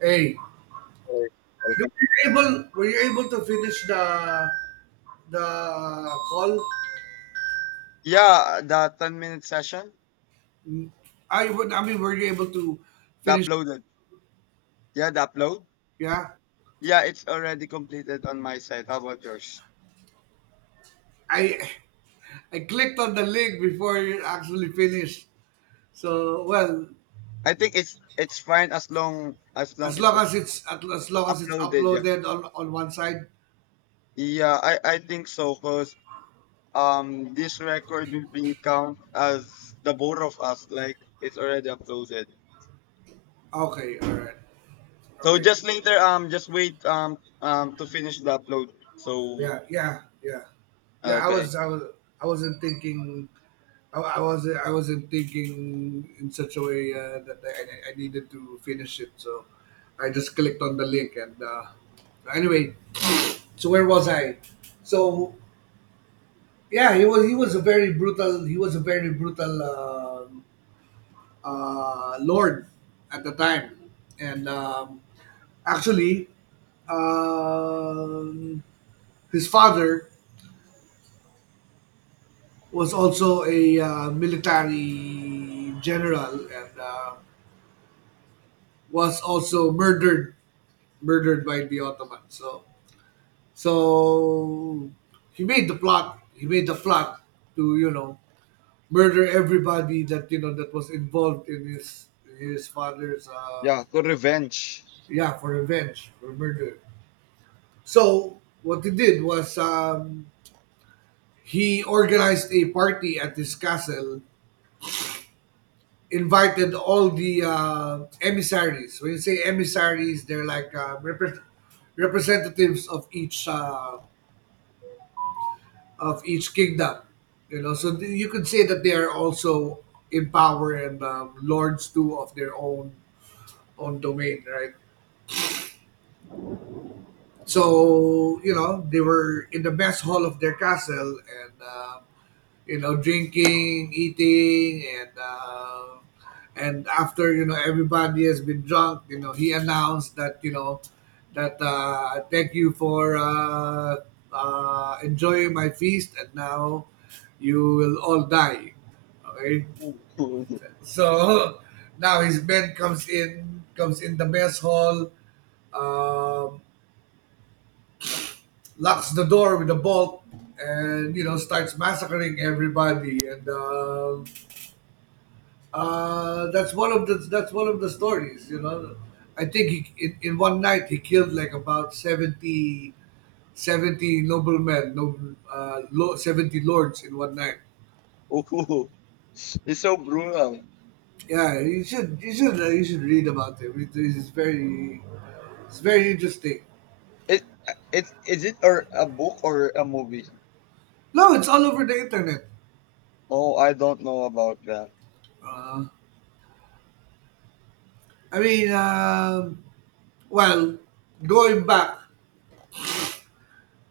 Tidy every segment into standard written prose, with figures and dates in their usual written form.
Hey, Alright, you- welcome. were were you able to finish the call? Yeah, the 10-minute session, Mm, I would. I mean, were you able to the finish? uploaded. Yeah, the upload. Yeah, Yeah, it's already completed on my side. How about yours? I I clicked on the link before it actually finished. So, well, I think it's fine as long as it's long as it's as long as it's uploaded. Yeah, uploaded on one side. yeah, I think so. Cause this record will be count as the both of us. Like it's already uploaded. Okay, all right, So okay. just later, just wait to finish the upload. So Yeah, yeah, yeah, yeah. Okay. I wasn't thinking. I wasn't thinking in such a way, that I needed to finish it. So, I just clicked on the link, and, anyway, so where was I? So, yeah, He was a very brutal, lord at the time, and, actually, um, his father was also a, military general, and, was also murdered by the Ottomans. So he made the plot. He made the plot to murder everybody that you know that was involved in his his father's. Yeah, for revenge. Yeah, for revenge, for murder. So what he did was, he organized a party at his castle, invited all the, emissaries. When you say emissaries, they're like, representatives of each, kingdom. You know, so you could say that they are also in power, and, lords too of their own domain, right? So, you know, they were in the mess hall of their castle, and, you know, drinking, eating, and, and after, you know, everybody has been drunk, you know, he announced that, you know, that, thank you for, enjoying my feast, and now you will all die. Okay, so now his men comes in the mess hall, um, locks the door with a bolt, and you know starts massacring everybody, and. That's one of the stories. You know, I think in one night he killed like about 70 70 noblemen, noble, lo, 70 lords in one night. Oh, it's so brutal. Yeah, you should read about him. It's very interesting. It it is it or a book or a movie? No, it's all over the internet. Oh, I don't know about that. Uh, I mean, well, going back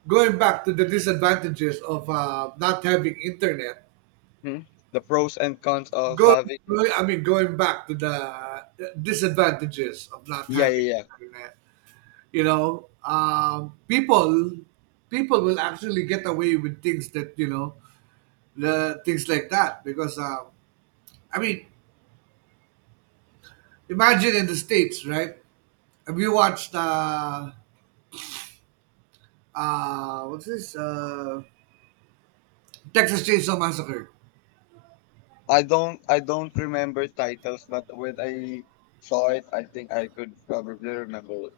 going back to the disadvantages of, not having internet. Hmm? The pros and cons of Going, having. I mean, going back to the disadvantages of not Yeah, having yeah, yeah. internet. You know, people will actually get away with things that, the things like that, because, I mean, imagine in the States, right? Have you watched, what's this? Texas Chainsaw Massacre. I don't remember titles, but when I saw it, I think I could probably remember it.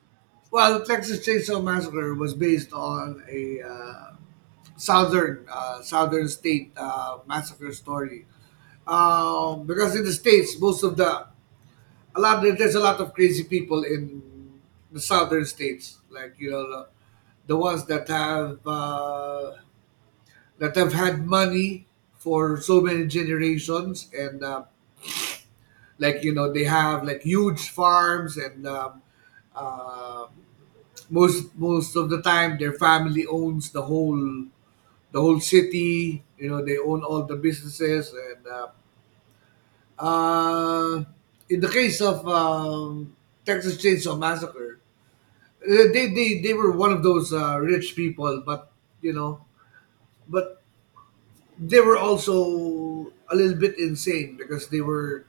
Well, Texas Chainsaw Massacre was based on a, southern, southern state, massacre story. Because in the States, most of the, a lot there's a lot of crazy people in the southern states, like, you know, the ones that have had money for so many generations, and, like, you know, they have like huge farms, and, uh, most of the time their family owns the whole city. You know, they own all the businesses. And, uh, in the case of, Texas Chainsaw Massacre, they were one of those, rich people, but, you know, but they were also a little bit insane, because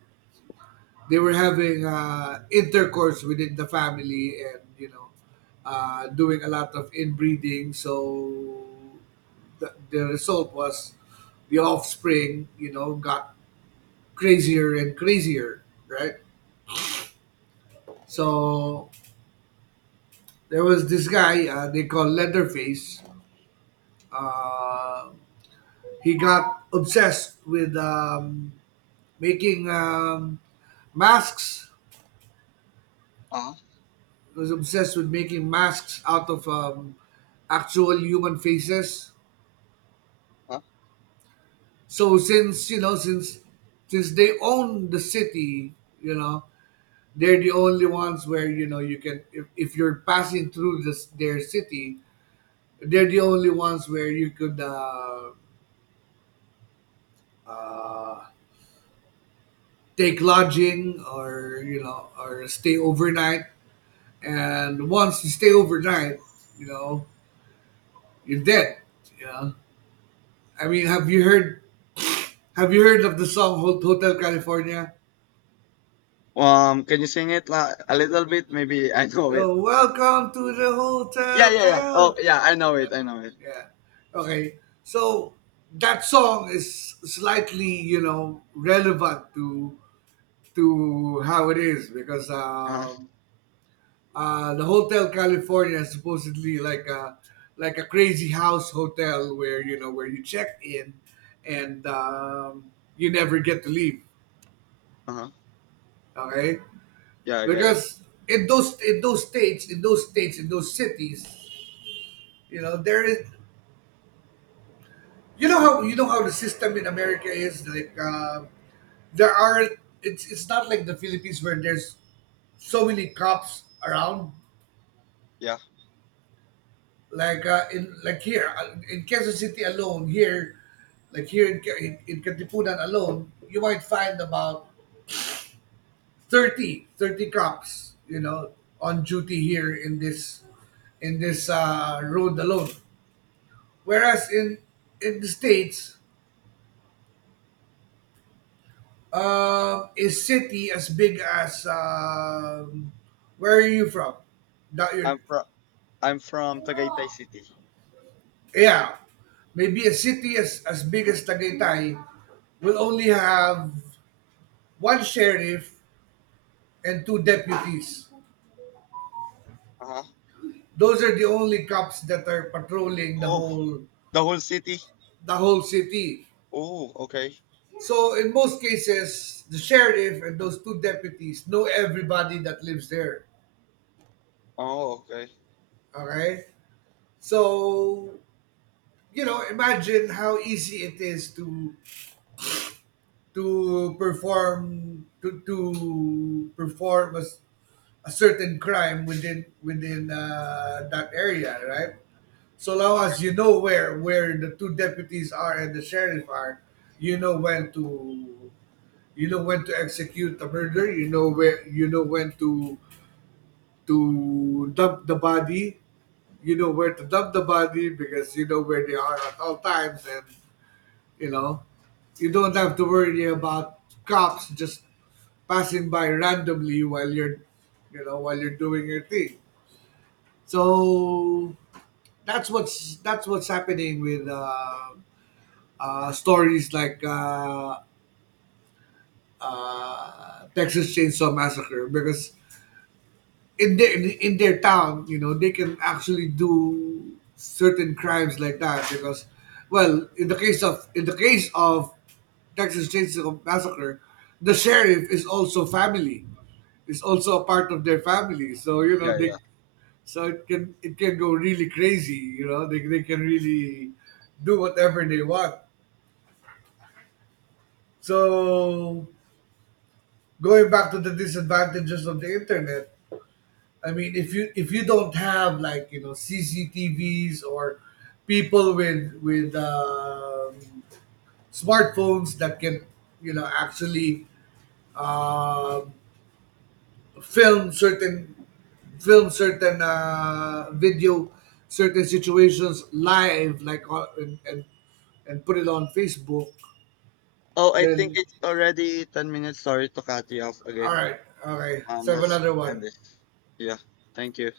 they were having, intercourse within the family, and, doing a lot of inbreeding. So the result was the offspring, you know, got crazier and crazier, right? So there was this guy, they call Leatherface. Uh, he got making um, masks Uh huh. obsessed with making masks out of, actual human faces. So since, you know, since they own the city, you know, they're the only ones where you know you can if you're passing through this their city, they're the only ones where you could, uh, take lodging, or, you know, or stay overnight. And once you stay overnight, you know, you're dead. You know? I mean, have you heard of the song Hotel California? Can you sing it a little bit? Maybe I know it. Oh, welcome to the Yeah, Hotel yeah, yeah. Cal. Oh, yeah, I know Uh, it. I know it. yeah. Okay. So that song is slightly, you know, relevant to how it is, because, Uh huh. The Hotel California is supposedly like a crazy house hotel where you check in, and, you never get to leave. Uh huh. Okay. Yeah, I got it. Because in those cities, you know, there is, you know how the system in America is like. There are It's not like the Philippines, where there's so many cops around, Yeah, in Kansas City alone, here like here in, Ca- in Katipunan alone, you might find about 30 cops, you know, on duty here in this road alone. Whereas in the States, is city as big as, where are you from? That you I'm from I'm from Tagaytay City. Yeah, maybe a city as big as Tagaytay will only have one sheriff and two deputies. Uh huh. Those are the only cops that are patrolling Oh, the whole city? the whole city. Oh, okay. So in most cases, the sheriff and those two deputies know everybody that lives there. Oh, okay. Okay? So, you know, imagine how easy it is to perform, a certain crime within, that area, right? So long as you know where the two deputies are and the sheriff are, you know when to execute the murder. You know when to dump the body. You know where to dump the body, because you know where they are at all times, and you know, you don't have to worry about cops just passing by randomly while you're, doing your thing. So that's what's happening with, stories like, Texas Chainsaw Massacre, because in their town, you know, they can actually do certain crimes like that. Because, well, in the case of Texas Chainsaw Massacre, the sheriff is also family, is also a part of their family. So you know Yeah, they, yeah. so it can go really crazy. You know they can really do whatever they want. So, going back to the disadvantages of the internet, I mean, if you don't have, like, you know, CCTVs, or people with smartphones that can, you know, actually, uh, film certain film certain video certain situations live, like on, and put it on Facebook. Oh, I think Then, it's already 10 minutes. Sorry to cut you off all again. right, okay, let's have Let's another end one. this. Yeah, thank you.